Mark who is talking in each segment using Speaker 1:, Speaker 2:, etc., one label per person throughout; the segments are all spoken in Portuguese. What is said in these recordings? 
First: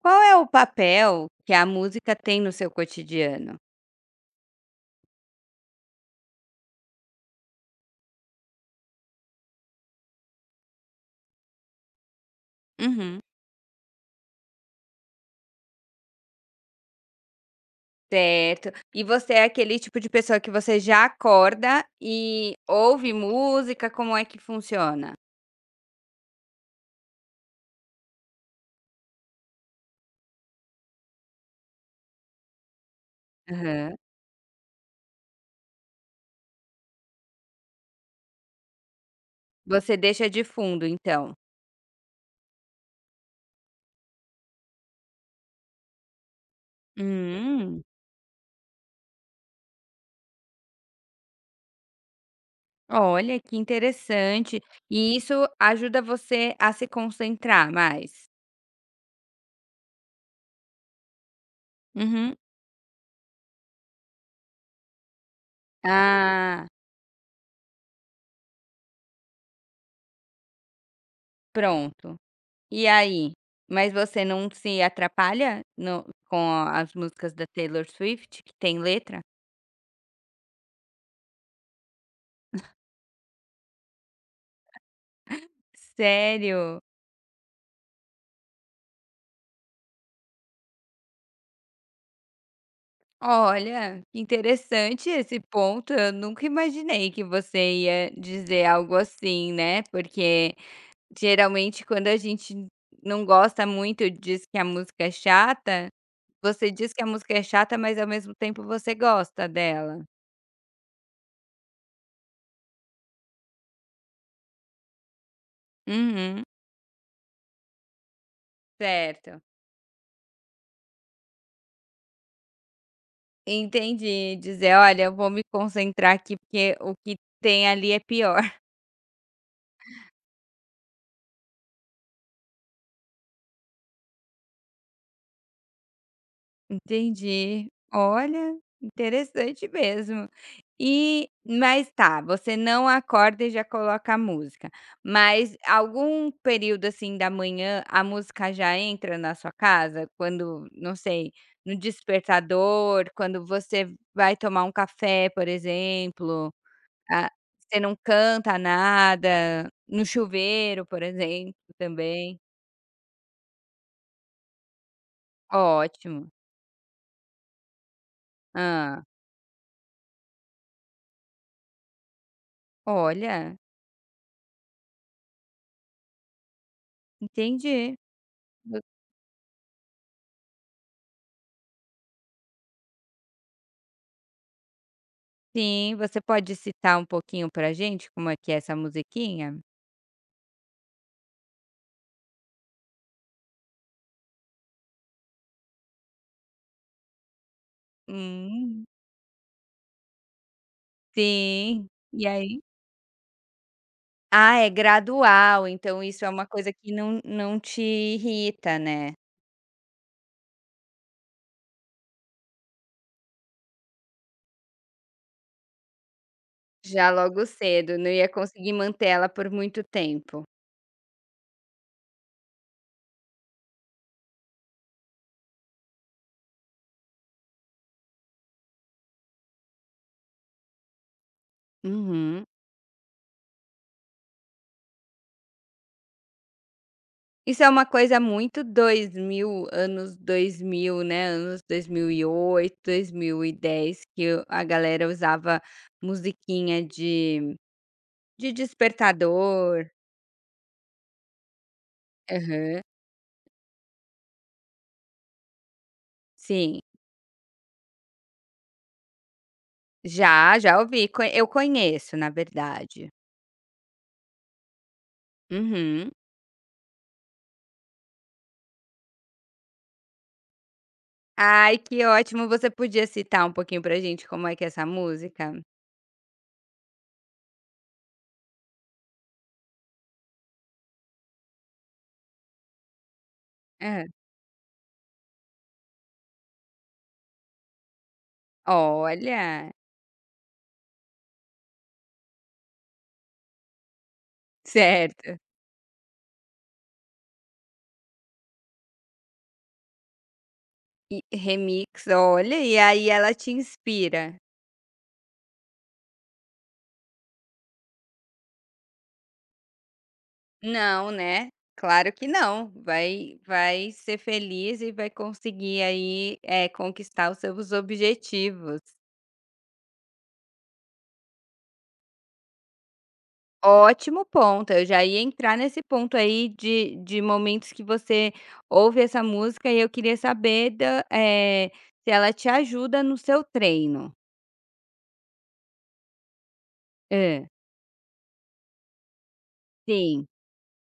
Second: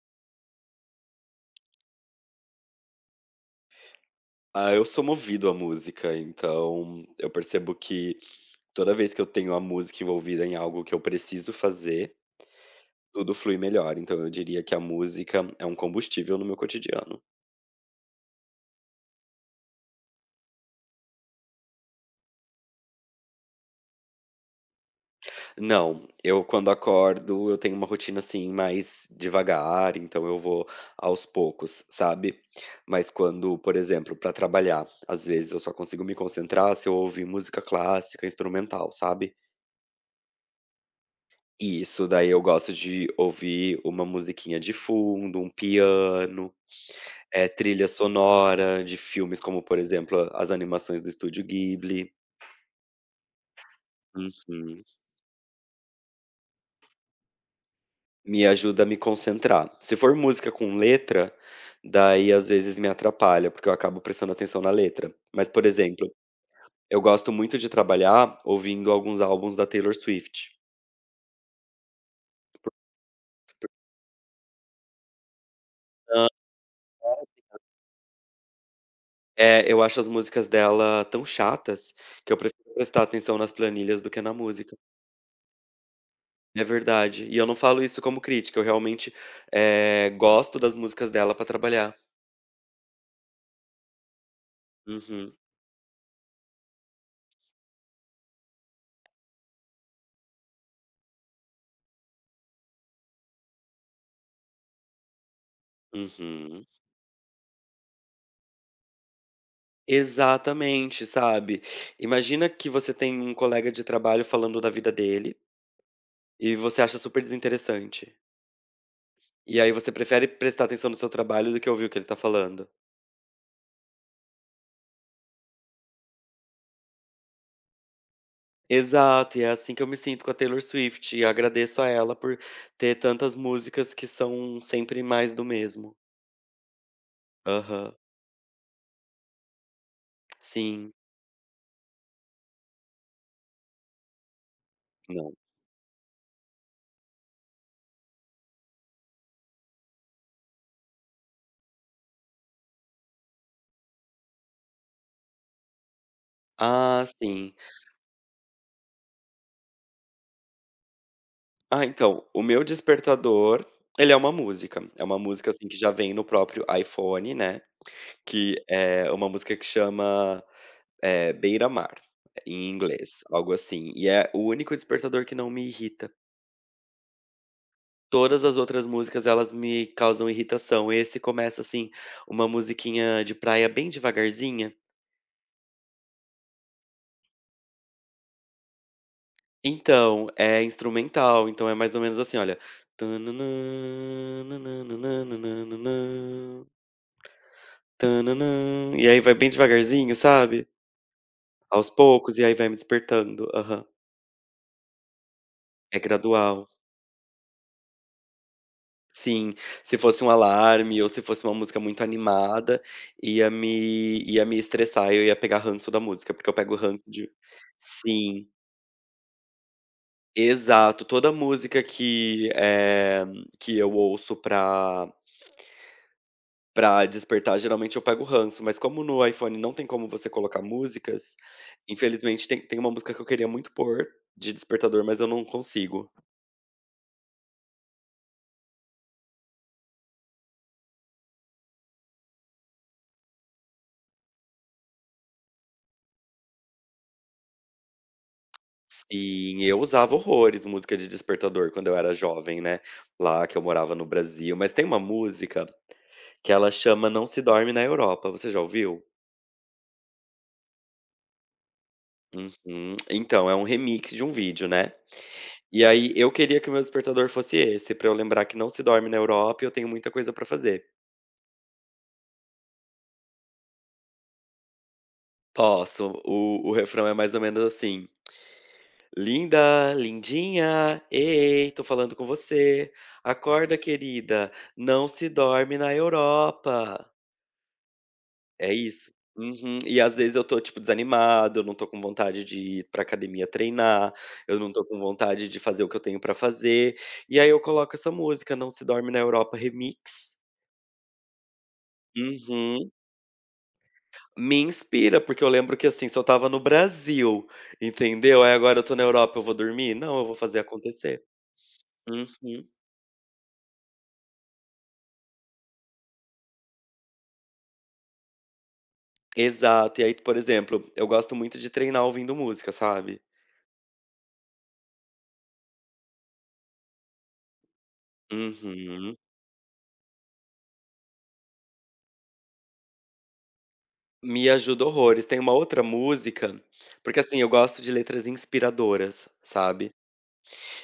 Speaker 1: Qual é o papel que a música tem no seu cotidiano?
Speaker 2: Ah, eu sou movido à música, então eu percebo que toda vez que eu tenho a música envolvida em algo que eu preciso fazer,
Speaker 1: Uhum.
Speaker 2: tudo flui melhor. Então eu diria que a música é um combustível no meu cotidiano.
Speaker 1: Certo. E você é aquele tipo de pessoa que você já acorda e ouve música, como é que funciona?
Speaker 2: Não, eu quando acordo, eu tenho uma rotina assim mais devagar, então eu vou aos poucos, sabe? Mas quando, por
Speaker 1: Aham.
Speaker 2: exemplo, para trabalhar, às vezes eu só consigo me concentrar se eu ouvir música clássica, instrumental, sabe?
Speaker 1: Você deixa de fundo, então?
Speaker 2: E isso, daí eu gosto de ouvir uma musiquinha de fundo, um piano,
Speaker 1: Hum,
Speaker 2: trilha sonora de filmes como, por exemplo, as animações do Estúdio Ghibli.
Speaker 1: olha que interessante.
Speaker 2: Uhum.
Speaker 1: E isso ajuda você a se concentrar mais?
Speaker 2: Me ajuda a me concentrar. Se for música com letra, daí
Speaker 1: Uhum.
Speaker 2: às vezes me atrapalha, porque eu acabo prestando atenção na letra. Mas, por exemplo,
Speaker 1: Ah,
Speaker 2: eu gosto muito de trabalhar ouvindo alguns álbuns da Taylor Swift.
Speaker 1: pronto. E aí? Mas você não se atrapalha no
Speaker 2: Hã,
Speaker 1: com as músicas da Taylor Swift, que tem letra?
Speaker 2: é, eu acho as músicas dela tão chatas, que eu prefiro prestar atenção nas planilhas do que na música. É
Speaker 1: Sério?
Speaker 2: verdade. E eu não falo isso como crítica, eu realmente, gosto das músicas dela pra trabalhar.
Speaker 1: Olha, que interessante
Speaker 2: Uhum,
Speaker 1: esse ponto, eu nunca imaginei que você ia dizer algo assim, né, porque geralmente quando a gente não gosta muito e diz que a música é chata,
Speaker 2: uhum.
Speaker 1: você diz que a música é chata, mas ao mesmo tempo você gosta dela.
Speaker 2: Exatamente, sabe? Imagina que você tem um colega de trabalho falando da vida dele,
Speaker 1: Uhum,
Speaker 2: e você acha super desinteressante.
Speaker 1: certo.
Speaker 2: E aí você prefere prestar atenção no seu trabalho do que ouvir o que ele tá falando.
Speaker 1: Entendi. Dizer: "Olha, eu vou me concentrar aqui, porque o que tem ali é pior".
Speaker 2: Exato, e é assim que eu me sinto com a Taylor Swift, e agradeço a ela por ter tantas músicas que são sempre mais do mesmo.
Speaker 1: Entendi.
Speaker 2: Aham.
Speaker 1: Olha, interessante mesmo.
Speaker 2: Sim.
Speaker 1: E mas tá, você não acorda e já coloca a música,
Speaker 2: Não.
Speaker 1: mas algum período, assim, da manhã, a música já entra na sua casa? Quando, não sei, no despertador, quando você vai tomar um café, por exemplo?
Speaker 2: Ah,
Speaker 1: Ah,
Speaker 2: sim.
Speaker 1: você não canta nada, no chuveiro, por exemplo,
Speaker 2: Ah, então,
Speaker 1: também.
Speaker 2: o meu despertador, ele é uma música. É uma música, assim, que já vem no
Speaker 1: Ótimo.
Speaker 2: próprio iPhone, né, que
Speaker 1: Ah,
Speaker 2: é uma música que chama, Beira-Mar, em inglês, algo
Speaker 1: olha,
Speaker 2: assim. E é o único despertador que não me irrita.
Speaker 1: entendi.
Speaker 2: Todas as
Speaker 1: Vo
Speaker 2: outras músicas, elas me causam irritação. Esse começa, assim, uma musiquinha de praia bem devagarzinha.
Speaker 1: Sim, você pode citar um pouquinho pra gente como é que é essa musiquinha?
Speaker 2: Então, é instrumental, então é mais ou menos assim, olha. Tã.
Speaker 1: Hum,
Speaker 2: E aí vai bem devagarzinho, sabe,
Speaker 1: sim.
Speaker 2: aos
Speaker 1: E
Speaker 2: poucos, e aí
Speaker 1: aí?
Speaker 2: vai me despertando. Aham.
Speaker 1: Ah, é gradual,
Speaker 2: É
Speaker 1: então isso é uma
Speaker 2: gradual.
Speaker 1: coisa que não te irrita, né?
Speaker 2: Sim, se fosse um alarme ou se fosse uma música muito animada, ia me estressar, eu ia pegar ranço da música, porque eu pego ranço
Speaker 1: Já
Speaker 2: de.
Speaker 1: logo cedo, não ia
Speaker 2: Sim,
Speaker 1: conseguir manter ela por muito tempo.
Speaker 2: exato. Toda música que eu ouço pra. Despertar, geralmente eu pego ranço, mas como no iPhone não tem como você colocar músicas,
Speaker 1: Uhum.
Speaker 2: infelizmente tem uma música que eu queria muito pôr de despertador, mas eu não consigo.
Speaker 1: Isso é uma coisa muito 2000, anos 2000, né, anos dois mil e oito, 2010, que o a galera usava musiquinha de
Speaker 2: Sim, eu
Speaker 1: despertador.
Speaker 2: usava horrores música de despertador quando eu era jovem, né,
Speaker 1: Aham.
Speaker 2: lá que eu morava no Brasil, mas tem uma música que ela
Speaker 1: Sim.
Speaker 2: chama Não Se Dorme na Europa, você já ouviu?
Speaker 1: Já, já ouvi, co eu conheço, na
Speaker 2: Uhum.
Speaker 1: verdade.
Speaker 2: Então, é um remix de um vídeo, né. E
Speaker 1: Uhum.
Speaker 2: aí eu queria que o meu despertador fosse esse, pra eu lembrar que não se dorme na Europa e eu tenho muita coisa pra fazer.
Speaker 1: Ai, que ótimo. Você podia citar um pouquinho pra gente como é que é essa música?
Speaker 2: Posso. O refrão é mais ou menos assim: "Linda, lindinha, ei, tô falando com você. Acorda
Speaker 1: Hã.
Speaker 2: querida, não se dorme na Europa". É isso.
Speaker 1: Olha!
Speaker 2: Uhum. E às vezes eu tô, tipo, desanimado, eu não tô com vontade de ir pra academia treinar, eu não tô com
Speaker 1: Certo.
Speaker 2: vontade de fazer o que eu tenho pra fazer, e aí eu coloco essa música, "Não se dorme na Europa remix".
Speaker 1: E remix, olha, e
Speaker 2: Uhum.
Speaker 1: aí ela te inspira?
Speaker 2: Me inspira, porque eu lembro que, assim, se eu tava no Brasil, entendeu? Aí agora eu tô na Europa, eu vou dormir? Não, eu vou fazer
Speaker 1: Não,
Speaker 2: acontecer.
Speaker 1: né, claro que
Speaker 2: Uhum.
Speaker 1: não. Vai ser feliz e vai conseguir aí, conquistar os seus objetivos.
Speaker 2: Exato. E aí, por exemplo, eu gosto muito de treinar ouvindo música, sabe?
Speaker 1: Ótimo ponto, eu já ia entrar nesse ponto aí de momentos que você ouve
Speaker 2: Uhum.
Speaker 1: essa música e eu queria saber da se ela te ajuda no seu treino.
Speaker 2: Me ajuda horrores. Tem uma outra música, porque assim,
Speaker 1: Hã,
Speaker 2: eu gosto de letras inspiradoras, sabe?
Speaker 1: sim,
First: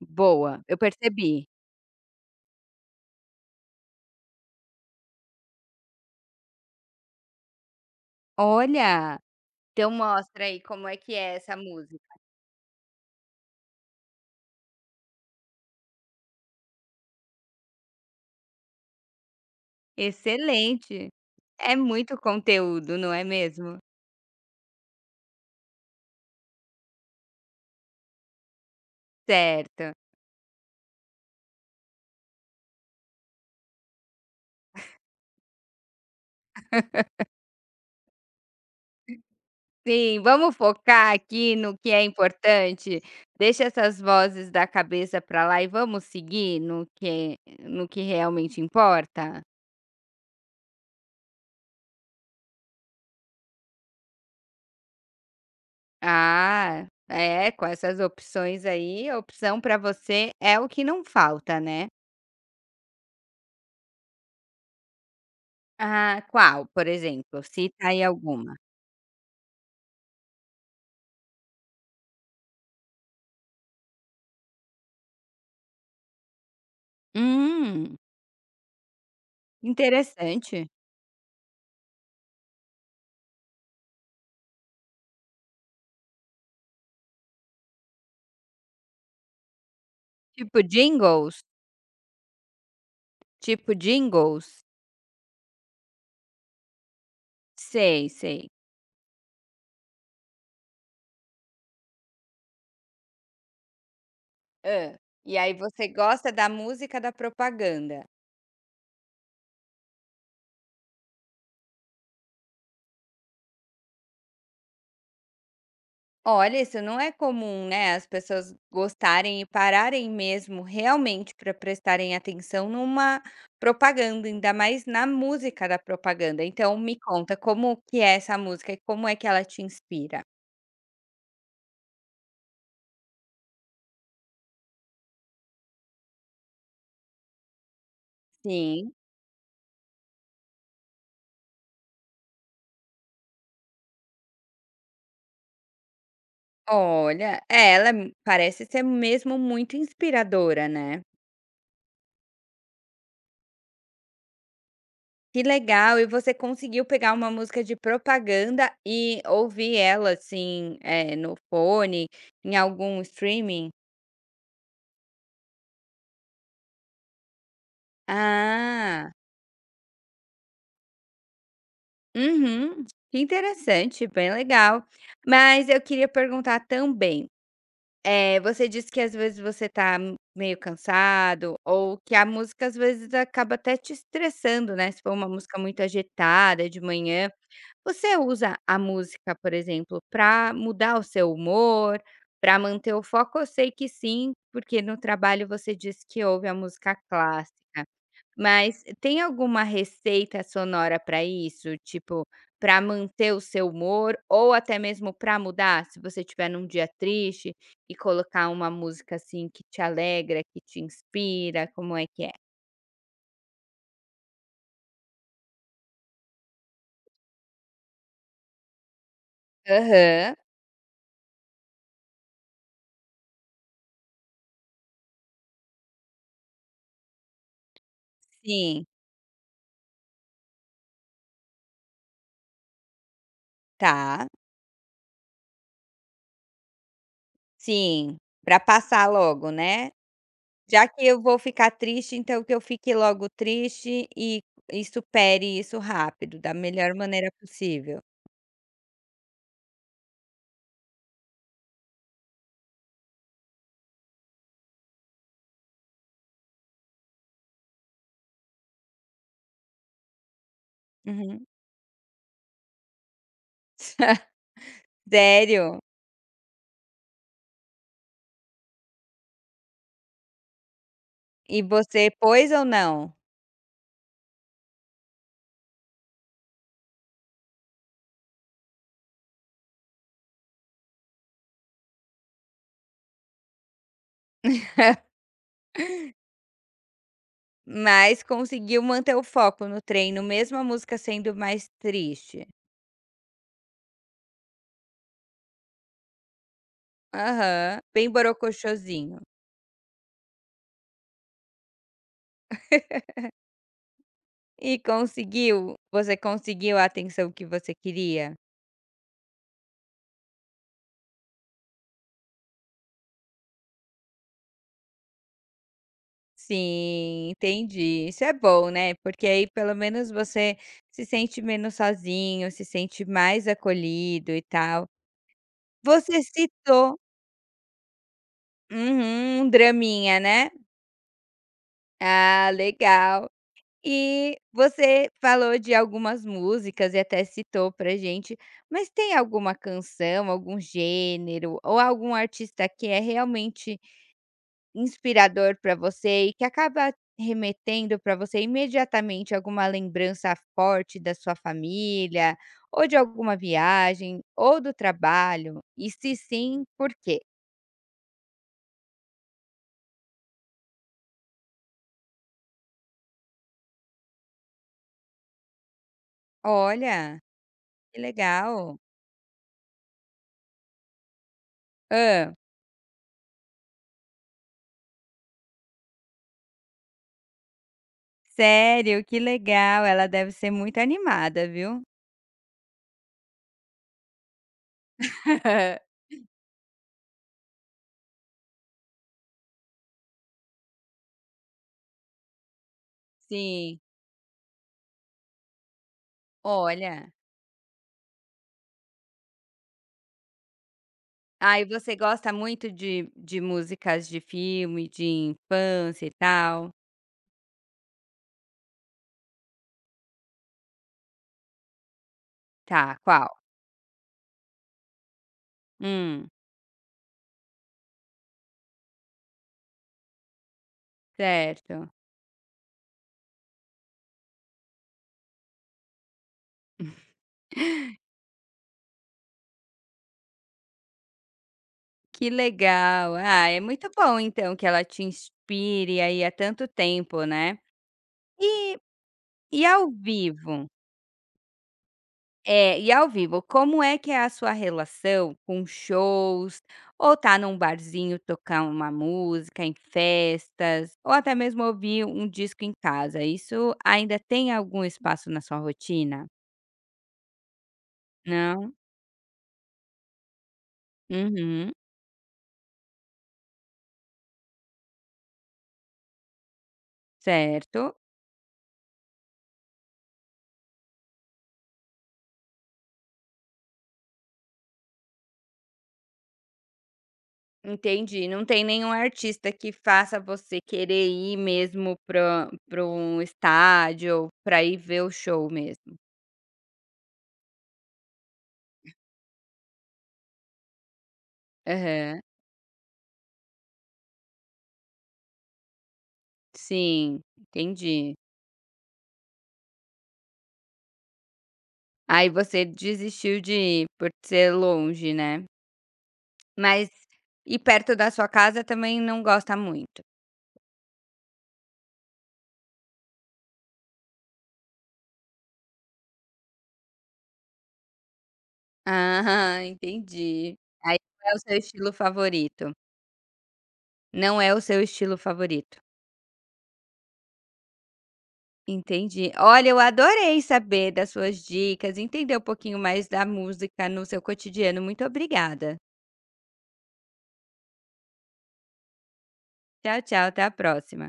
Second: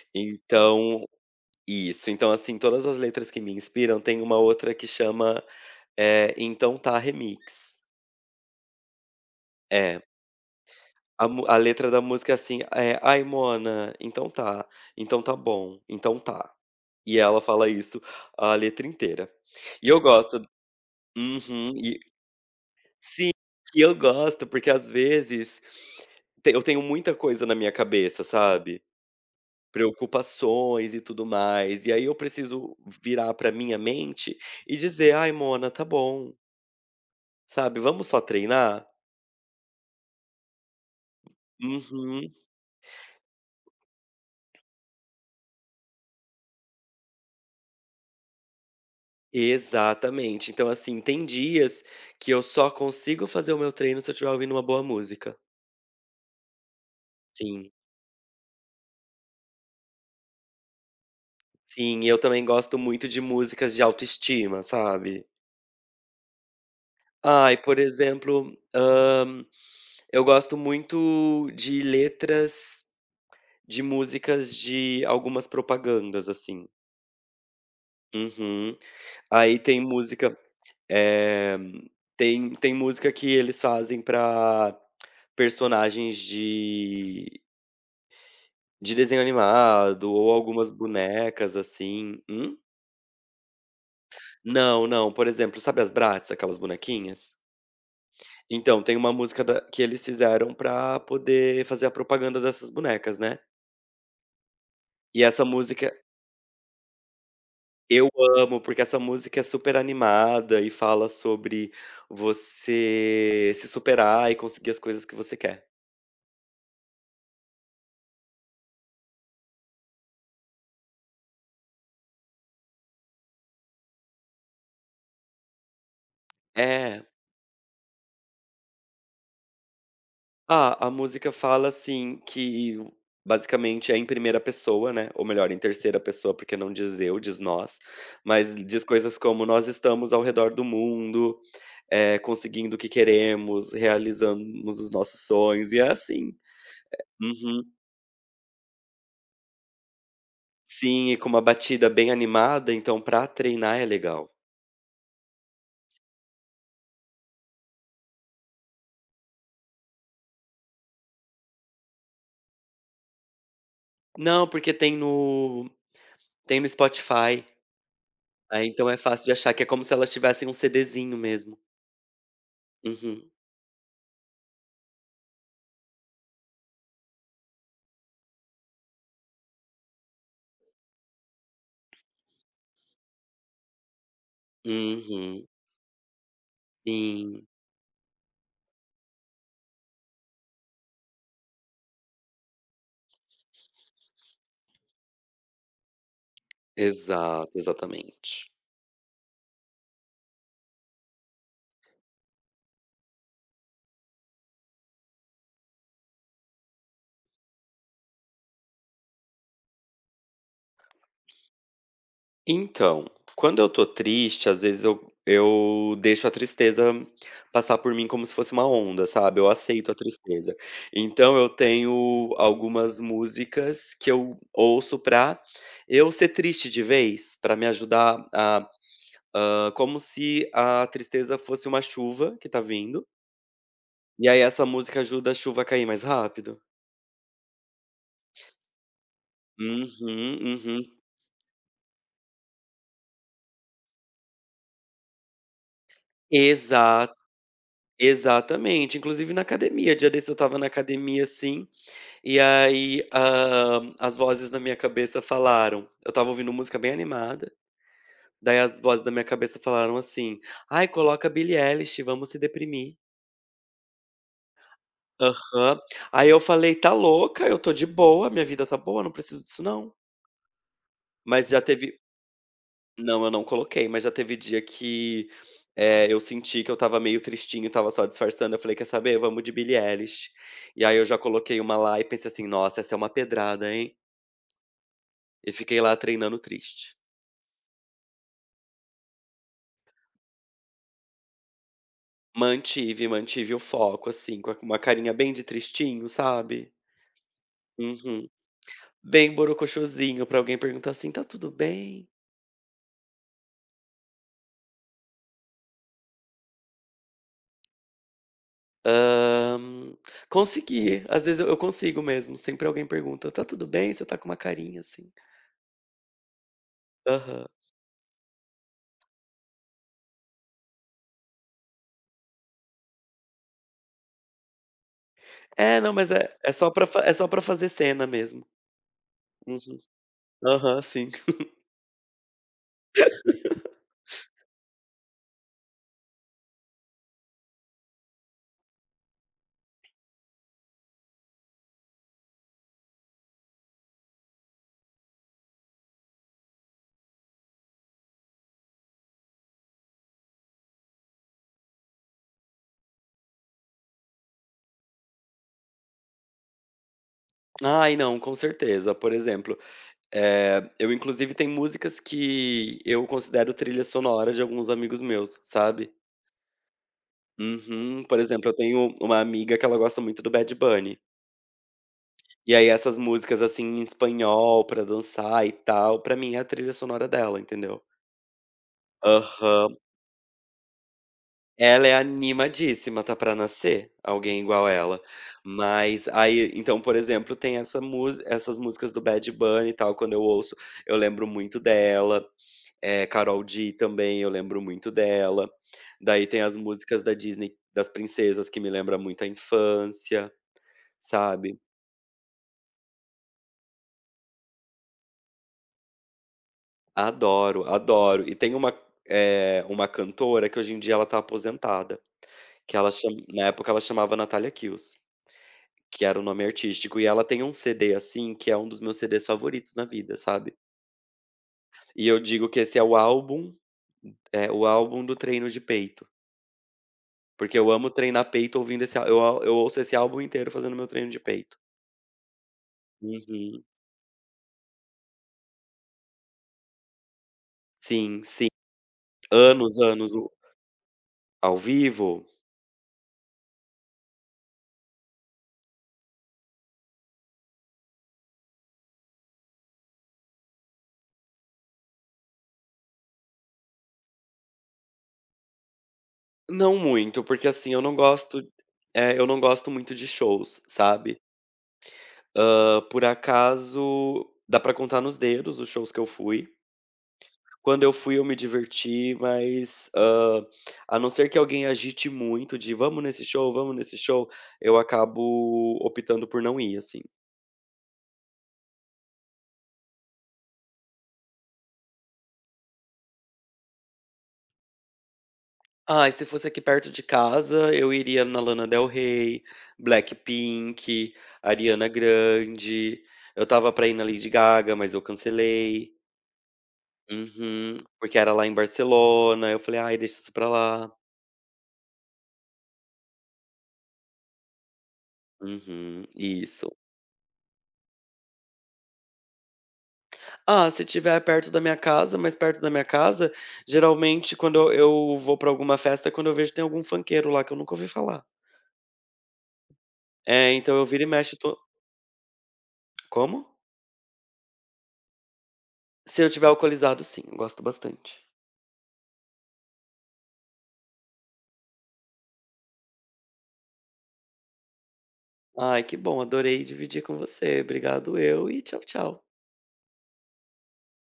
Speaker 1: boa, eu
Speaker 2: Então,
Speaker 1: percebi.
Speaker 2: isso. Então, assim, todas as letras que me inspiram, tem uma outra que chama, Então Tá Remix.
Speaker 1: Olha, então
Speaker 2: É.
Speaker 1: mostra aí como é que
Speaker 2: A
Speaker 1: é
Speaker 2: mu
Speaker 1: essa
Speaker 2: a letra da
Speaker 1: música.
Speaker 2: música é assim, é "Ai, Mona, então tá bom, então tá". E ela fala isso a letra inteira. E eu gosto.
Speaker 1: Excelente,
Speaker 2: Uhum.
Speaker 1: é
Speaker 2: E
Speaker 1: muito conteúdo, não é
Speaker 2: sim,
Speaker 1: mesmo?
Speaker 2: e eu gosto, porque às vezes te eu tenho muita coisa na minha cabeça, sabe,
Speaker 1: Certo.
Speaker 2: preocupações e tudo mais, e aí eu preciso virar pra minha mente e dizer: "Ai, Mona, tá bom, sabe, vamos só treinar?".
Speaker 1: Sim, vamos focar aqui no que é
Speaker 2: Uhum.
Speaker 1: importante. Deixa essas vozes da cabeça para lá e vamos seguir no que realmente importa?
Speaker 2: Exatamente. Então, assim, tem dias que eu só consigo fazer o meu treino se eu estiver ouvindo uma boa música.
Speaker 1: Ah, é, com
Speaker 2: Sim,
Speaker 1: essas opções aí, a opção para você é o que não falta, né?
Speaker 2: sim, e eu também gosto muito de músicas de autoestima, sabe?
Speaker 1: Ah, qual, por exemplo?
Speaker 2: Ai, por
Speaker 1: Cita aí alguma.
Speaker 2: exemplo, eu gosto muito de letras de músicas de algumas propagandas, assim.
Speaker 1: Hum,
Speaker 2: Uhum. Aí tem música,
Speaker 1: interessante.
Speaker 2: eh, tem música que eles fazem pra personagens de. Desenho animado ou
Speaker 1: Tipo
Speaker 2: algumas
Speaker 1: jingles?
Speaker 2: bonecas, assim. Hum?
Speaker 1: Tipo jingles?
Speaker 2: Não, não, por exemplo, sabe as Bratz, aquelas bonequinhas?
Speaker 1: Sei, sei.
Speaker 2: Então, tem uma música da que eles fizeram pra poder fazer a propaganda dessas bonecas, né.
Speaker 1: Ah,
Speaker 2: E
Speaker 1: e
Speaker 2: essa
Speaker 1: aí você
Speaker 2: música
Speaker 1: gosta da música da propaganda.
Speaker 2: eu amo, porque essa música é super animada e fala sobre você se superar e conseguir as coisas que você quer.
Speaker 1: Olha, isso não é comum, né, as pessoas gostarem e pararem mesmo realmente para prestarem atenção numa propaganda, ainda mais na música da propaganda. Então me
Speaker 2: É.
Speaker 1: conta como que é essa música e como é que ela te inspira?
Speaker 2: Ah, a música fala assim que basicamente é em primeira pessoa, né, ou melhor, em terceira pessoa, porque não diz eu, diz nós, mas diz
Speaker 1: Sim.
Speaker 2: coisas como nós estamos ao redor do mundo, conseguindo o que queremos, realizamos os nossos sonhos, e é assim.
Speaker 1: Olha,
Speaker 2: Uhum.
Speaker 1: é, ela m parece ser mesmo muito inspiradora, né.
Speaker 2: Sim, e com uma batida bem animada, então pra treinar é legal.
Speaker 1: Que legal, e você conseguiu pegar uma música de propaganda e ouvir ela, assim, no fone, em algum streaming?
Speaker 2: Não, porque tem no Spotify, aí então é
Speaker 1: Ah.
Speaker 2: fácil de achar, que é como se elas tivessem um CDzinho mesmo.
Speaker 1: Uhum. Que
Speaker 2: Uhum.
Speaker 1: interessante, bem legal. Mas eu queria perguntar também, você disse que às vezes você tá meio cansado ou que a música às vezes acaba até te estressando, né, se for uma
Speaker 2: Uhum.
Speaker 1: música muito agitada de manhã.
Speaker 2: Sim.
Speaker 1: Você usa a música, por exemplo, para mudar o seu humor, para manter o foco? Eu sei que sim, porque no trabalho você disse que ouve a música
Speaker 2: Exato,
Speaker 1: clássica.
Speaker 2: exatamente.
Speaker 1: Mas tem alguma receita sonora para isso? Tipo, para manter o seu humor ou até mesmo para mudar, se você estiver num dia triste e colocar uma música, assim, que te alegra, que te inspira, como é que é?
Speaker 2: Então, quando eu tô triste, às vezes eu deixo a tristeza passar por mim como se fosse uma onda, sabe, eu aceito a
Speaker 1: Aham.
Speaker 2: tristeza. Então eu tenho algumas músicas que eu ouço pra eu ser triste de vez, pra me ajudar a,
Speaker 1: Sim,
Speaker 2: como se a tristeza fosse uma chuva que tá vindo,
Speaker 1: tá.
Speaker 2: e aí essa música ajuda a chuva a cair mais rápido.
Speaker 1: Sim, para passar logo, né.
Speaker 2: Uhum,
Speaker 1: Já
Speaker 2: uhum.
Speaker 1: que eu vou ficar triste, então que eu fique logo triste e supere isso rápido, da melhor
Speaker 2: Exato.
Speaker 1: maneira possível.
Speaker 2: Exatamente, inclusive na academia. Dia desse eu estava na academia, assim, e aí, ah, as vozes na minha cabeça falaram, eu estava ouvindo música bem animada, daí as vozes da minha cabeça falaram assim: "Ai, coloca
Speaker 1: Uhum.
Speaker 2: Billie Eilish, vamos se deprimir".
Speaker 1: Sério?
Speaker 2: Aham. Aí eu falei: "Tá louca? Eu tô de boa, minha vida tá boa, não preciso disso não". Mas
Speaker 1: E
Speaker 2: já teve.
Speaker 1: você pôs ou não?
Speaker 2: Não, eu não coloquei, mas já teve dia que, eu senti que eu estava meio tristinho e estava só disfarçando, eu falei: "Quer saber? Vamos de Billie Eilish". E aí eu já coloquei uma lá e pensei assim: "Nossa, essa é uma pedrada, hein". E fiquei lá treinando triste.
Speaker 1: Mas conseguiu manter o foco no treino, mesmo a música sendo mais triste.
Speaker 2: Mantive, mantive o foco, assim, com uma carinha bem de tristinho, sabe?
Speaker 1: Aham, bem
Speaker 2: Uhum.
Speaker 1: borocochosinho.
Speaker 2: Bem borocochosinho pra alguém perguntar assim: "Tá tudo bem?".
Speaker 1: E conseguiu? Você conseguiu a atenção que você queria?
Speaker 2: Hã, consegui, às vezes eu consigo mesmo, sempre alguém pergunta: "Tá tudo bem?". Você tá com uma carinha assim.
Speaker 1: Sim,
Speaker 2: Aham.
Speaker 1: entendi. Isso é bom, né, porque aí pelo menos você se sente menos sozinho, se sente mais acolhido e tal.
Speaker 2: É, não, mas
Speaker 1: Você
Speaker 2: é é só pra
Speaker 1: citou
Speaker 2: fa é só pra fazer cena mesmo.
Speaker 1: uhum, um
Speaker 2: Uhum.
Speaker 1: draminha, né?
Speaker 2: Aham, sim.
Speaker 1: Ah, legal. E você falou de algumas músicas e até citou pra gente, mas tem alguma canção, algum gênero ou algum artista que é realmente inspirador pra você e que acaba remetendo pra você imediatamente alguma lembrança forte da sua família, ou de alguma viagem, ou do trabalho? E se sim, por quê?
Speaker 2: Ai, não, com certeza. Por exemplo, eu inclusive tem músicas que eu considero trilha sonora de alguns amigos meus, sabe.
Speaker 1: Olha, que
Speaker 2: Uhum. Por exemplo, eu
Speaker 1: legal.
Speaker 2: tenho uma amiga que ela gosta muito do Bad Bunny,
Speaker 1: Hã.
Speaker 2: e aí essas músicas, assim, em espanhol pra dançar e tal, pra mim é a trilha sonora dela, entendeu.
Speaker 1: Sério, que
Speaker 2: Aham.
Speaker 1: legal, ela deve ser muito animada, viu?
Speaker 2: Ela é animadíssima, tá pra nascer alguém igual ela. Mas aí então, por exemplo, tem essas músicas do Bad Bunny e tal, quando eu ouço, eu lembro muito dela. Karol G
Speaker 1: Sim,
Speaker 2: também, eu lembro muito dela. Daí tem as músicas
Speaker 1: olha.
Speaker 2: da Disney, das princesas, que me lembra muito a infância, sabe.
Speaker 1: Ah, e você gosta muito de músicas de filme, de infância e tal?
Speaker 2: Adoro, adoro. E tem uma, uma cantora que hoje em dia ela tá aposentada, que ela
Speaker 1: Tá,
Speaker 2: chama
Speaker 1: qual?
Speaker 2: na época ela chamava Natalia Kills. Que era o
Speaker 1: Hum,
Speaker 2: nome artístico. E ela tem um CD, assim, que é um dos meus CDs favoritos na vida, sabe.
Speaker 1: certo.
Speaker 2: E eu digo que esse é o álbum do treino de peito, porque eu amo treinar peito ouvindo esse al eu ouço esse álbum inteiro fazendo meu treino de peito.
Speaker 1: Que legal. Ah, é
Speaker 2: Uhum.
Speaker 1: muito bom então que ela te inspire aí há tanto tempo, né.
Speaker 2: Sim, sim.
Speaker 1: E e
Speaker 2: Anos,
Speaker 1: ao
Speaker 2: anos. O
Speaker 1: vivo?
Speaker 2: Ao vivo?
Speaker 1: É, e ao vivo, como é que é a sua relação com shows, ou tá num barzinho tocar uma música em festas, ou até mesmo ouvir um disco em casa, isso ainda tem algum espaço na sua rotina?
Speaker 2: Não muito, porque, assim, eu não gosto,
Speaker 1: Não?
Speaker 2: eu não gosto muito de shows, sabe.
Speaker 1: Uhum,
Speaker 2: Por acaso, dá pra contar nos dedos os shows que eu fui. Quando eu
Speaker 1: certo.
Speaker 2: fui, eu me diverti, mas, a não ser que alguém agite muito de: vamos nesse show", eu acabo optando por não ir, assim.
Speaker 1: Entendi, não tem nenhum artista que faça você querer ir mesmo pra um estádio, pra ir ver o show mesmo.
Speaker 2: Ah, e se fosse aqui perto de casa, eu iria na Lana Del Rey, Blackpink, Ariana
Speaker 1: Aham,
Speaker 2: Grande. Eu tava pra ir na Lady Gaga, mas eu cancelei.
Speaker 1: sim,
Speaker 2: Uhum.
Speaker 1: entendi.
Speaker 2: Porque era lá em Barcelona, eu falei: "Ai, deixa isso pra lá".
Speaker 1: Aí você desistiu de ir, por ser longe, né.
Speaker 2: Uhum, isso.
Speaker 1: Mas e perto da sua casa também não gosta muito?
Speaker 2: Ah, se tiver perto da minha casa, mais perto da minha casa, geralmente quando eu vou pra alguma festa, é quando eu vejo tem algum funkeiro lá que eu nunca ouvi falar.
Speaker 1: Ah,
Speaker 2: É,
Speaker 1: entendi.
Speaker 2: então eu
Speaker 1: Aí
Speaker 2: viro e
Speaker 1: não é
Speaker 2: mexo
Speaker 1: o seu
Speaker 2: tô
Speaker 1: estilo favorito.
Speaker 2: como?
Speaker 1: Não é o seu estilo favorito.
Speaker 2: Se eu tiver alcoolizado, sim, gosto bastante.
Speaker 1: Entendi. Olha, eu adorei saber das suas dicas, entender um pouquinho mais da música no seu cotidiano. Muito obrigada.
Speaker 2: Ai, que bom, adorei dividir com você. Obrigado eu e tchau, tchau.
Speaker 1: Tchau, tchau, até a próxima.